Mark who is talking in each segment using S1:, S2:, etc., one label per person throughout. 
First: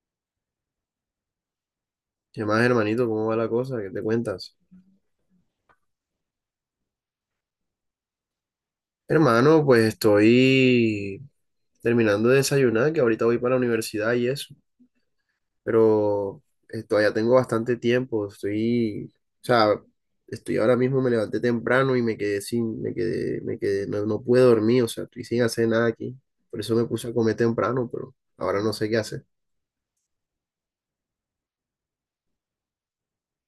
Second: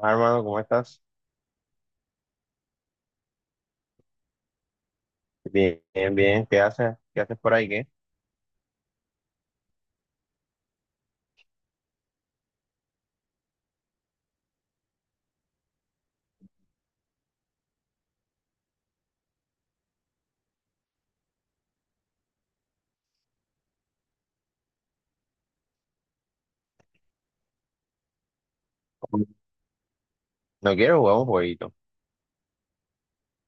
S1: Ah, hermano, ¿cómo estás?
S2: ¿Qué más, hermanito? ¿Cómo va la cosa? ¿Qué te cuentas?
S1: Bien, bien, bien. ¿Qué haces? ¿Qué haces por ahí? ¿Qué?
S2: Hermano, pues estoy terminando de desayunar, que ahorita voy para la universidad y eso, pero todavía tengo bastante tiempo, estoy, o sea, estoy ahora mismo, me levanté temprano y me quedé, no pude dormir, o sea, estoy sin hacer nada aquí, por eso me puse a comer temprano, pero ahora no sé qué hacer.
S1: No quiero jugar un jueguito.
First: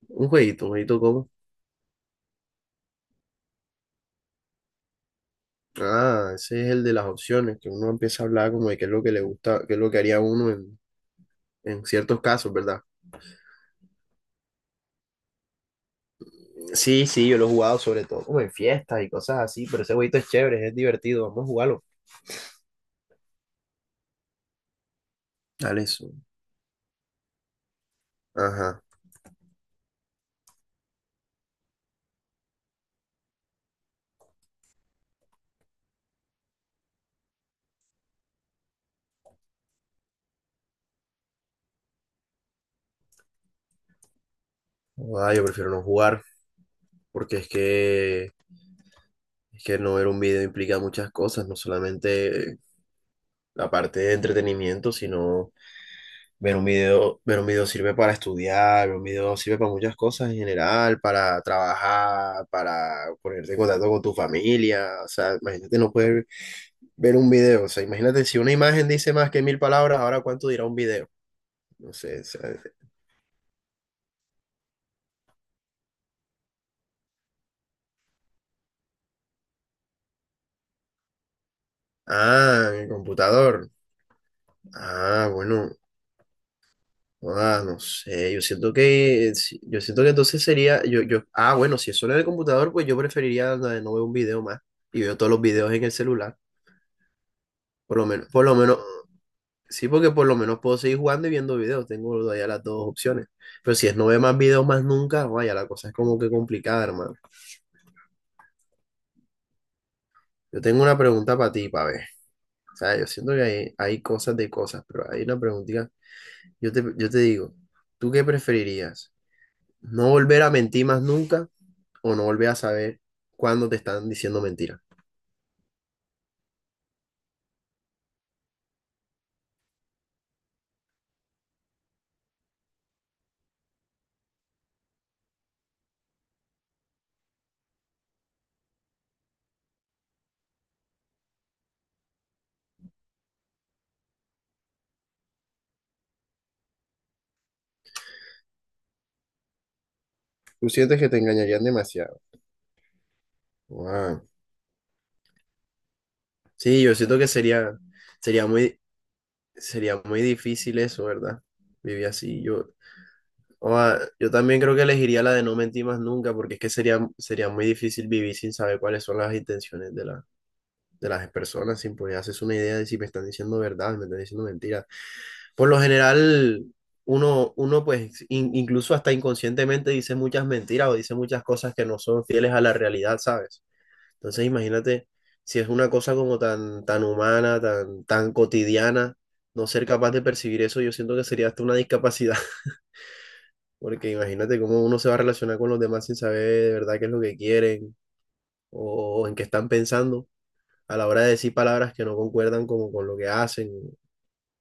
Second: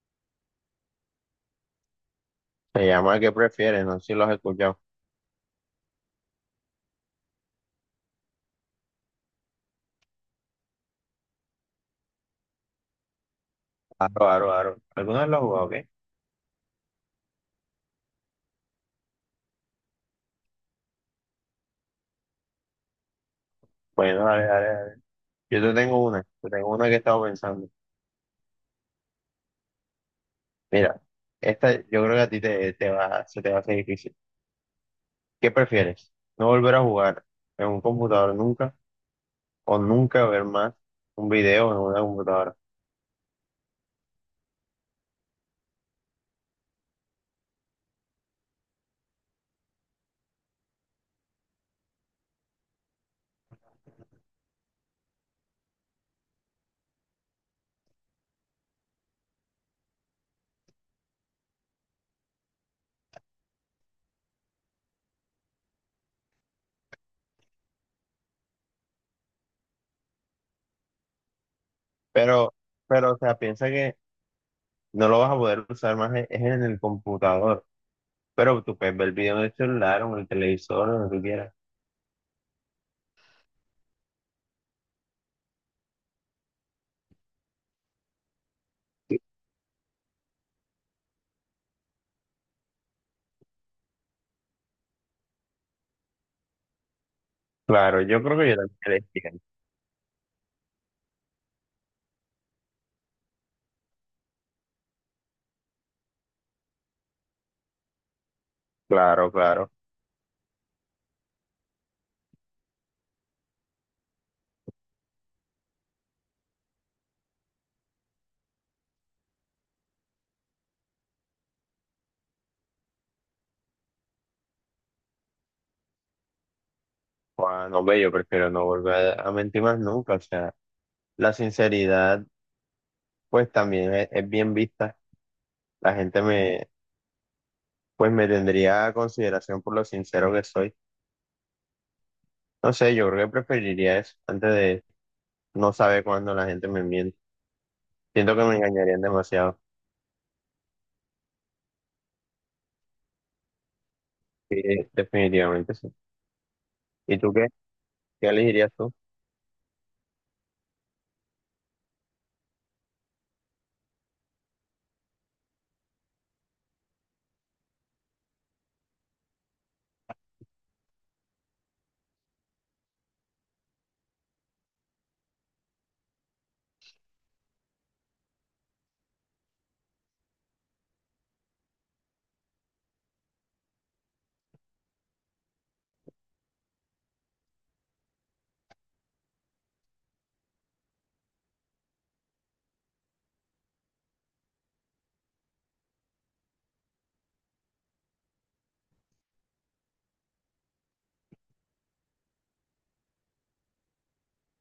S2: Un jueguito como.
S1: Se llama ¿qué prefieres? No sé si lo has escuchado.
S2: Ah, ese es el de las opciones, que uno empieza a hablar como de qué es lo que le gusta, qué es lo que haría uno en ciertos casos, ¿verdad?
S1: Aro, aro, aro. ¿Alguna vez lo has jugado? ¿Qué?
S2: Sí, sí, yo lo he jugado sobre todo como en fiestas y cosas así, pero ese jueguito es chévere, es divertido, vamos a jugarlo.
S1: Bueno, dale, dale, dale. Yo te
S2: Dale,
S1: tengo
S2: eso.
S1: una. Te tengo una que estaba pensando.
S2: Ajá.
S1: Mira, esta yo creo que a ti te va, se te va a hacer difícil. ¿Qué prefieres? ¿No volver a jugar en un computador nunca o nunca ver más un video en una computadora?
S2: Ah, yo prefiero no jugar, porque es que no ver un video implica muchas cosas, no solamente la parte de entretenimiento, sino ver un video sirve para estudiar, ver un video sirve para muchas cosas en general, para trabajar, para ponerte en contacto con tu familia, o sea, imagínate no poder ver un video, o sea, imagínate si una imagen dice más que mil palabras, ahora cuánto dirá un video. No sé,
S1: Pero,
S2: ¿sabes?
S1: pero, o sea, piensa que no lo vas a poder usar más, es en el computador. Pero tú puedes ver el video en el celular o en el televisor, o donde tú quieras.
S2: Ah, mi computador. Ah, bueno. Ah, no sé. Yo siento que. Si- Yo siento que entonces sería. Ah, bueno, si es solo en el computador, pues yo preferiría la de no ver un video más. Y veo todos los videos en el celular. Por
S1: Claro,
S2: lo
S1: yo
S2: menos,
S1: creo
S2: por
S1: que
S2: lo
S1: yo también
S2: menos.
S1: le entiendo.
S2: Sí, porque por lo menos puedo seguir jugando y viendo videos. Tengo todavía las dos opciones. Pero si es no ver más videos más nunca, vaya, la cosa es como que complicada, hermano.
S1: Claro, claro.
S2: Yo tengo una pregunta para ti, para ver. O sea, yo siento que hay cosas de cosas, pero hay una preguntita. Yo te digo, ¿tú qué preferirías? ¿No volver a mentir más nunca o no volver a saber cuándo te están diciendo mentiras?
S1: Juan, no ve, yo prefiero no volver a mentir más nunca. O sea, la sinceridad, pues también es bien vista. La gente me, pues me tendría a consideración por lo sincero que soy. No sé, yo creo que preferiría eso antes de no saber cuándo la gente me miente. Siento que me engañarían demasiado.
S2: ¿Tú sientes que te engañarían demasiado? Wow.
S1: Sí, definitivamente sí.
S2: Sí, yo
S1: ¿Y
S2: siento que
S1: tú qué? ¿Qué
S2: sería
S1: elegirías
S2: muy,
S1: tú?
S2: sería muy difícil eso, ¿verdad? Vivir así. Yo también creo que elegiría la de no mentir más nunca porque es que sería muy difícil vivir sin saber cuáles son las intenciones de la, de las personas, sin poder hacerse una idea de si me están diciendo verdad, me están diciendo mentiras. Por lo general, uno pues incluso hasta inconscientemente dice muchas mentiras o dice muchas cosas que no son fieles a la realidad, ¿sabes? Entonces imagínate si es una cosa como tan, tan humana, tan, tan cotidiana, no ser capaz de percibir eso, yo siento que sería hasta una discapacidad, porque imagínate cómo uno se va a relacionar con los demás sin saber de verdad qué es lo que quieren o en qué están pensando a la hora de decir palabras que no concuerdan como con lo que hacen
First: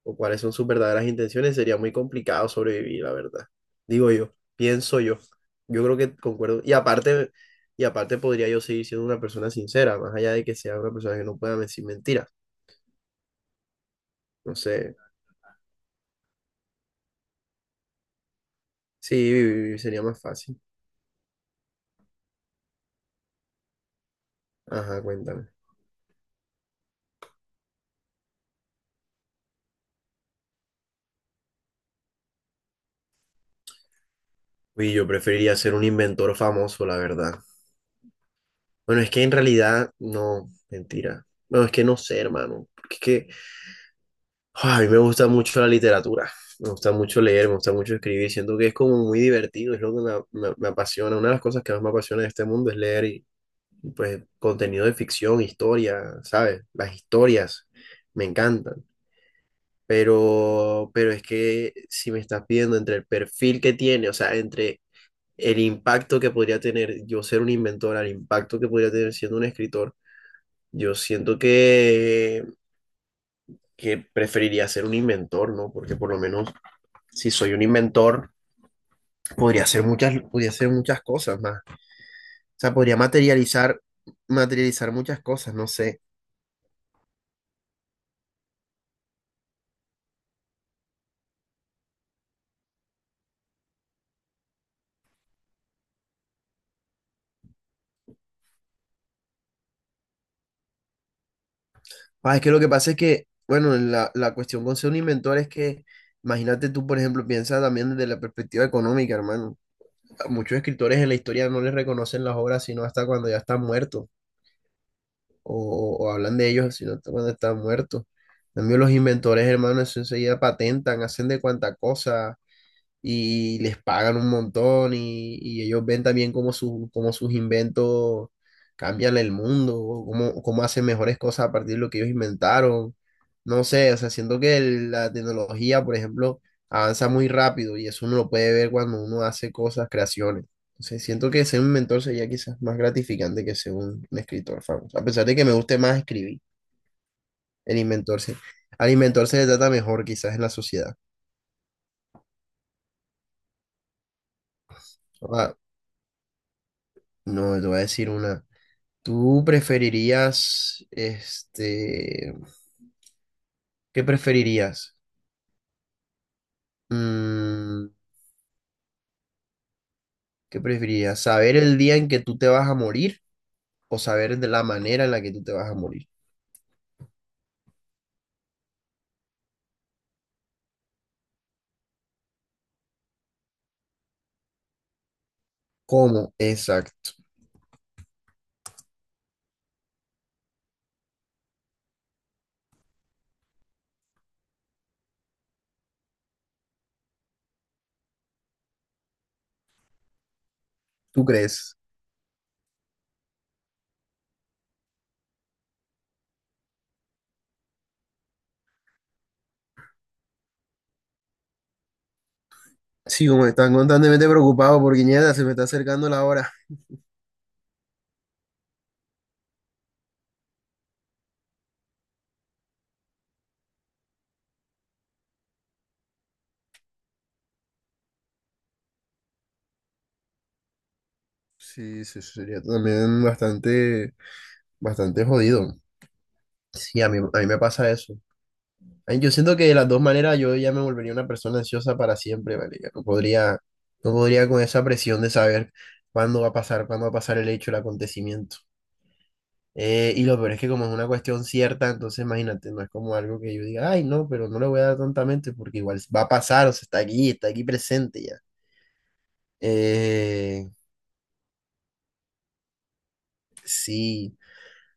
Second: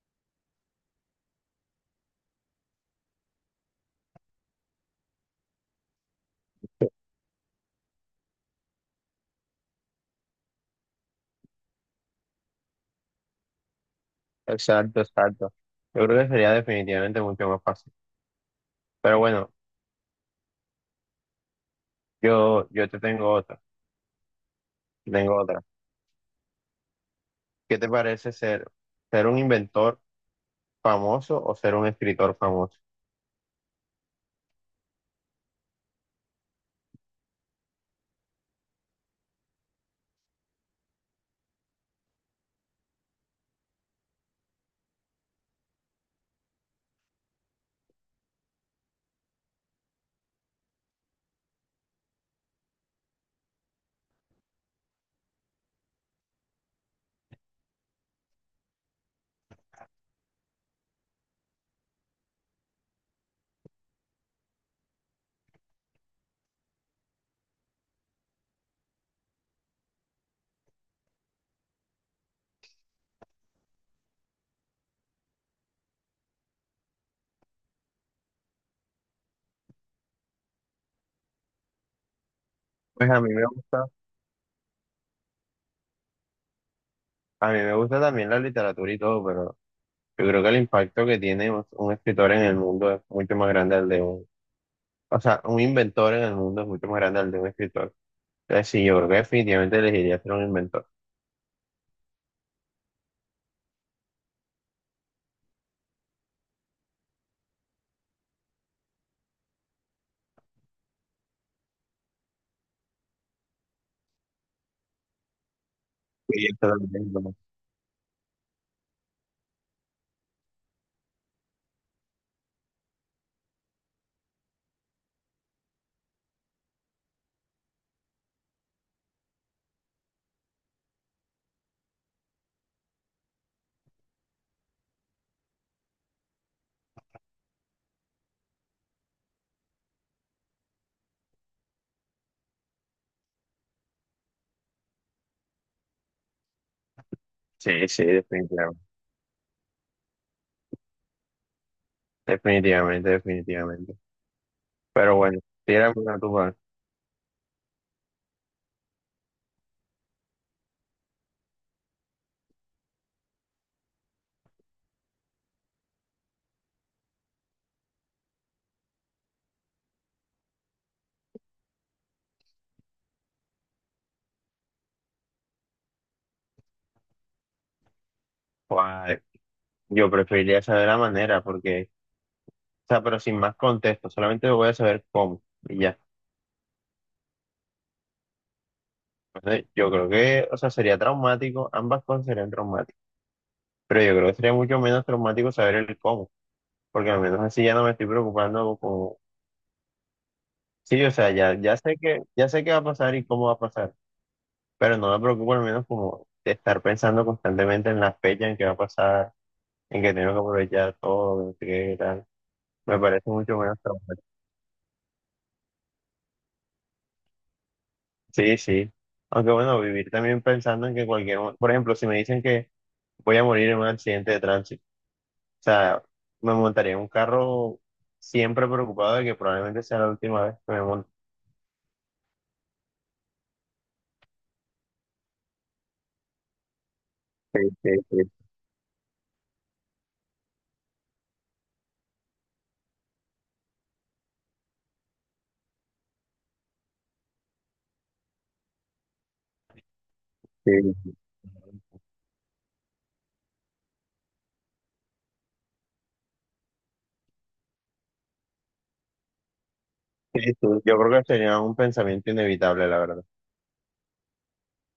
S2: o cuáles son sus verdaderas intenciones, sería muy complicado sobrevivir, la verdad. Digo yo, pienso yo. Yo creo que concuerdo. Y aparte podría yo seguir siendo una persona sincera, más allá de que sea una persona que no pueda decir mentiras. No sé,
S1: Exacto, exacto. Yo creo que sería definitivamente mucho más fácil.
S2: sí,
S1: Pero bueno,
S2: vivir sería más fácil.
S1: yo te tengo otra,
S2: Ajá,
S1: te tengo
S2: cuéntame.
S1: otra. ¿Qué te parece ser, ser un inventor famoso o ser un escritor famoso?
S2: Uy, yo preferiría ser un inventor famoso, la verdad. Bueno, es que en realidad, no, mentira. No, es que no sé, hermano, porque es que a mí me gusta mucho la literatura, me gusta mucho leer, me gusta mucho escribir, siento que es como muy divertido, es lo que me apasiona, una de las cosas que más me apasiona de este mundo es leer pues contenido de ficción, historia, ¿sabes? Las historias me encantan, pero es que si me estás pidiendo entre el perfil que tiene, o sea, entre el impacto que podría tener yo ser un inventor, al impacto que podría tener siendo un escritor, yo siento que, preferiría ser un inventor, ¿no? Porque por lo menos si soy un inventor, podría hacer muchas cosas más. O sea, podría
S1: Pues a mí me gusta,
S2: materializar, muchas cosas, no sé.
S1: a mí me gusta también la literatura y todo, pero yo creo que el impacto que tiene un escritor en el mundo es mucho más grande al de un, o sea, un inventor en el mundo es mucho más grande al de un escritor. Entonces sí, yo creo que definitivamente elegiría ser un inventor.
S2: Ah, es que lo que pasa es que, bueno, la cuestión con ser un inventor es que, imagínate tú, por ejemplo, piensa también desde la perspectiva económica, hermano. A muchos escritores en la historia no les reconocen las obras sino hasta cuando ya están muertos, o hablan
S1: Sí,
S2: de ellos sino hasta cuando
S1: totalmente.
S2: están muertos. En cambio, los inventores, hermano, eso enseguida patentan, hacen de cuanta cosa y les pagan un montón y ellos ven también cómo sus inventos cambian el mundo, o cómo hacen mejores cosas a partir de lo que ellos inventaron. No sé, o sea, siento que la tecnología, por ejemplo, avanza muy rápido y eso uno lo puede ver cuando uno hace cosas, creaciones. Entonces, siento que ser un mentor sería quizás más gratificante que ser un escritor famoso, a pesar de que me guste más escribir, el
S1: Sí, sí,
S2: inventor se,
S1: definitivamente.
S2: al inventor se le trata mejor quizás en la sociedad.
S1: Definitivamente, definitivamente. Pero bueno,
S2: Ahora,
S1: si era una tuba,
S2: no, te voy a decir una. ¿Tú preferirías, este, qué preferirías? Mm, ¿Qué preferirías? ¿Saber el día en que tú te vas a morir o saber de la manera en la que tú te vas a morir?
S1: pues, yo preferiría saber la manera, porque, o sea, pero sin más contexto, solamente voy a saber cómo, y ya.
S2: ¿Cómo? Exacto.
S1: Entonces, yo creo que, o sea, sería traumático, ambas cosas serían traumáticas, pero yo creo que sería mucho menos traumático saber el cómo, porque al menos así ya no me estoy preocupando como, sí, o
S2: ¿Tú
S1: sea, ya,
S2: crees?
S1: ya sé que, ya sé qué va a pasar y cómo va a pasar, pero no me preocupo al menos como de estar pensando constantemente en la fecha en que va a pasar, en que tengo que aprovechar todo, en qué tal, me
S2: Sí,
S1: parece
S2: como
S1: mucho
S2: están
S1: menos traumático.
S2: constantemente preocupados por Guiñeta, se me está acercando la hora.
S1: Sí, sí. Aunque bueno, vivir también pensando en que cualquier, mo- por ejemplo, si me dicen que voy a morir en un accidente de tránsito, o sea, me montaría en un carro siempre preocupado de que probablemente sea la última vez que me monte.
S2: Sí, sí, eso sería también bastante, bastante jodido. Sí, a mí me
S1: Sí,
S2: pasa
S1: sí,
S2: eso.
S1: sí,
S2: Ay, yo siento que de las dos maneras yo ya me volvería una persona ansiosa para siempre, marica. No podría con esa presión de saber cuándo va a pasar, cuándo va a pasar el hecho, el acontecimiento. Y lo peor es que como es una
S1: sí.
S2: cuestión cierta, entonces imagínate, no es como algo que yo diga, ay, no, pero no le voy a dar tontamente porque igual va a pasar, o sea, está aquí presente ya.
S1: Sí, sí.
S2: Eh,
S1: Yo creo que sería un pensamiento inevitable, la verdad.
S2: sí.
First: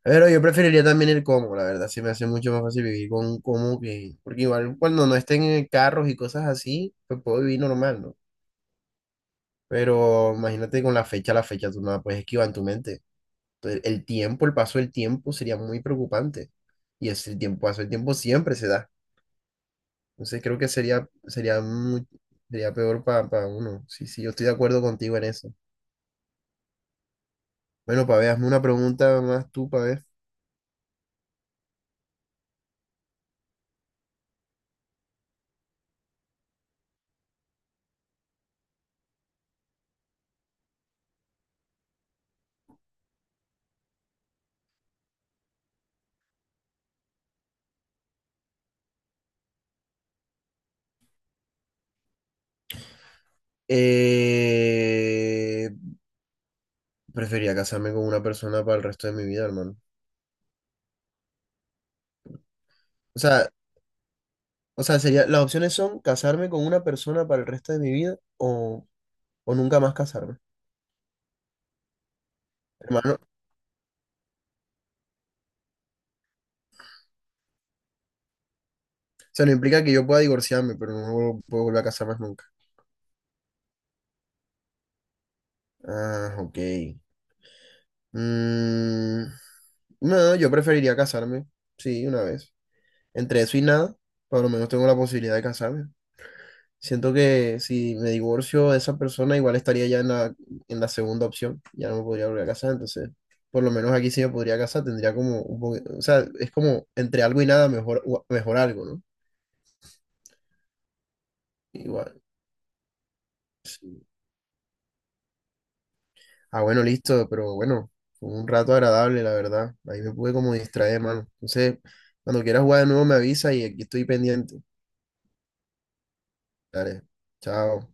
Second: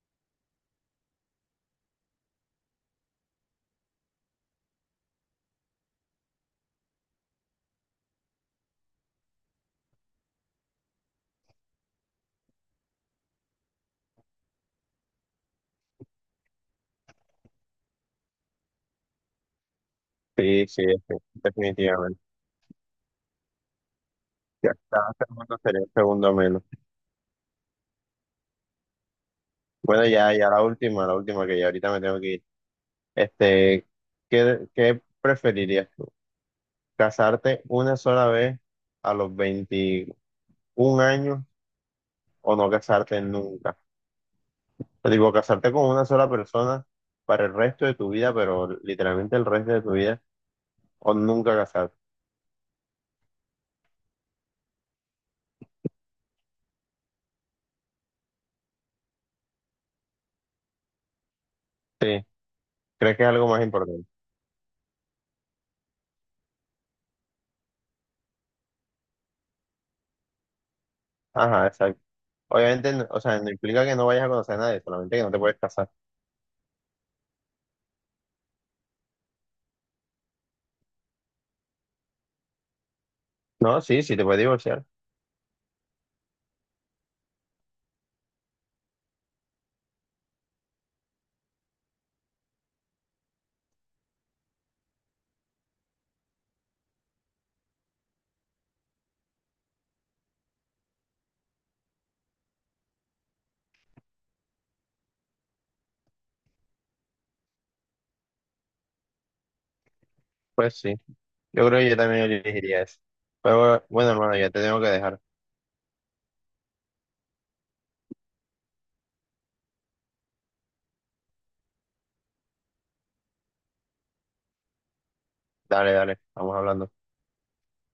S2: Pero yo preferiría también el cómo, la verdad, se me hace mucho más fácil vivir con un cómo que, porque igual cuando no estén en carros y cosas así, pues puedo vivir normal, ¿no? Pero imagínate con la fecha tú no la puedes esquivar en tu mente. Entonces, el tiempo, el paso del tiempo sería muy preocupante. Y es el tiempo, paso del tiempo siempre se da. Entonces creo
S1: Sí,
S2: que
S1: sí, sí, definitivamente.
S2: sería peor para uno. Sí, sí, yo estoy de
S1: Ya
S2: acuerdo
S1: cada
S2: contigo en eso.
S1: segundo sería un segundo menos.
S2: Bueno, Pabé, hazme una pregunta más tú,
S1: Bueno,
S2: Pabé.
S1: ya, ya la última que ya ahorita me tengo que ir. Este, ¿qué, qué preferirías? Casarte una sola vez a los 21 años o no casarte nunca. Te digo, casarte con una sola persona para el resto de tu vida, pero literalmente el resto de tu vida, o nunca casarte.
S2: Eh, preferiría casarme con una persona para el resto de mi vida, hermano.
S1: Sí, ¿crees
S2: O
S1: que es algo
S2: sea,
S1: más importante?
S2: o sea, las opciones son casarme con una persona para el resto de mi vida o, nunca más casarme.
S1: Ajá, exacto. Obviamente, no-
S2: Hermano,
S1: o sea, no implica que no vayas a conocer a nadie, solamente que no te puedes casar.
S2: o sea, no implica que yo pueda divorciarme, pero no puedo volver a casar más nunca.
S1: No, sí, sí, te puedes divorciar.
S2: Ah, ok. Mm, no, yo preferiría casarme, sí, una vez. Entre eso y nada, por lo menos tengo la posibilidad de casarme. Siento que si me divorcio de esa persona, igual estaría ya en la segunda opción. Ya no me podría volver a casar, entonces, por lo menos aquí sí me podría casar. Tendría como un poco, o sea, es como entre algo y nada, mejor algo, ¿no?
S1: Pues sí, yo creo que yo
S2: Igual.
S1: también elegiría eso. Pero
S2: Sí.
S1: bueno, hermano, ya te tengo que dejar.
S2: Ah, bueno, listo, pero bueno, fue un rato agradable, la verdad. Ahí me pude como distraer, mano. Entonces, cuando quieras jugar de nuevo me avisa y aquí estoy pendiente.
S1: Dale, dale, vamos hablando.
S2: Dale, chao.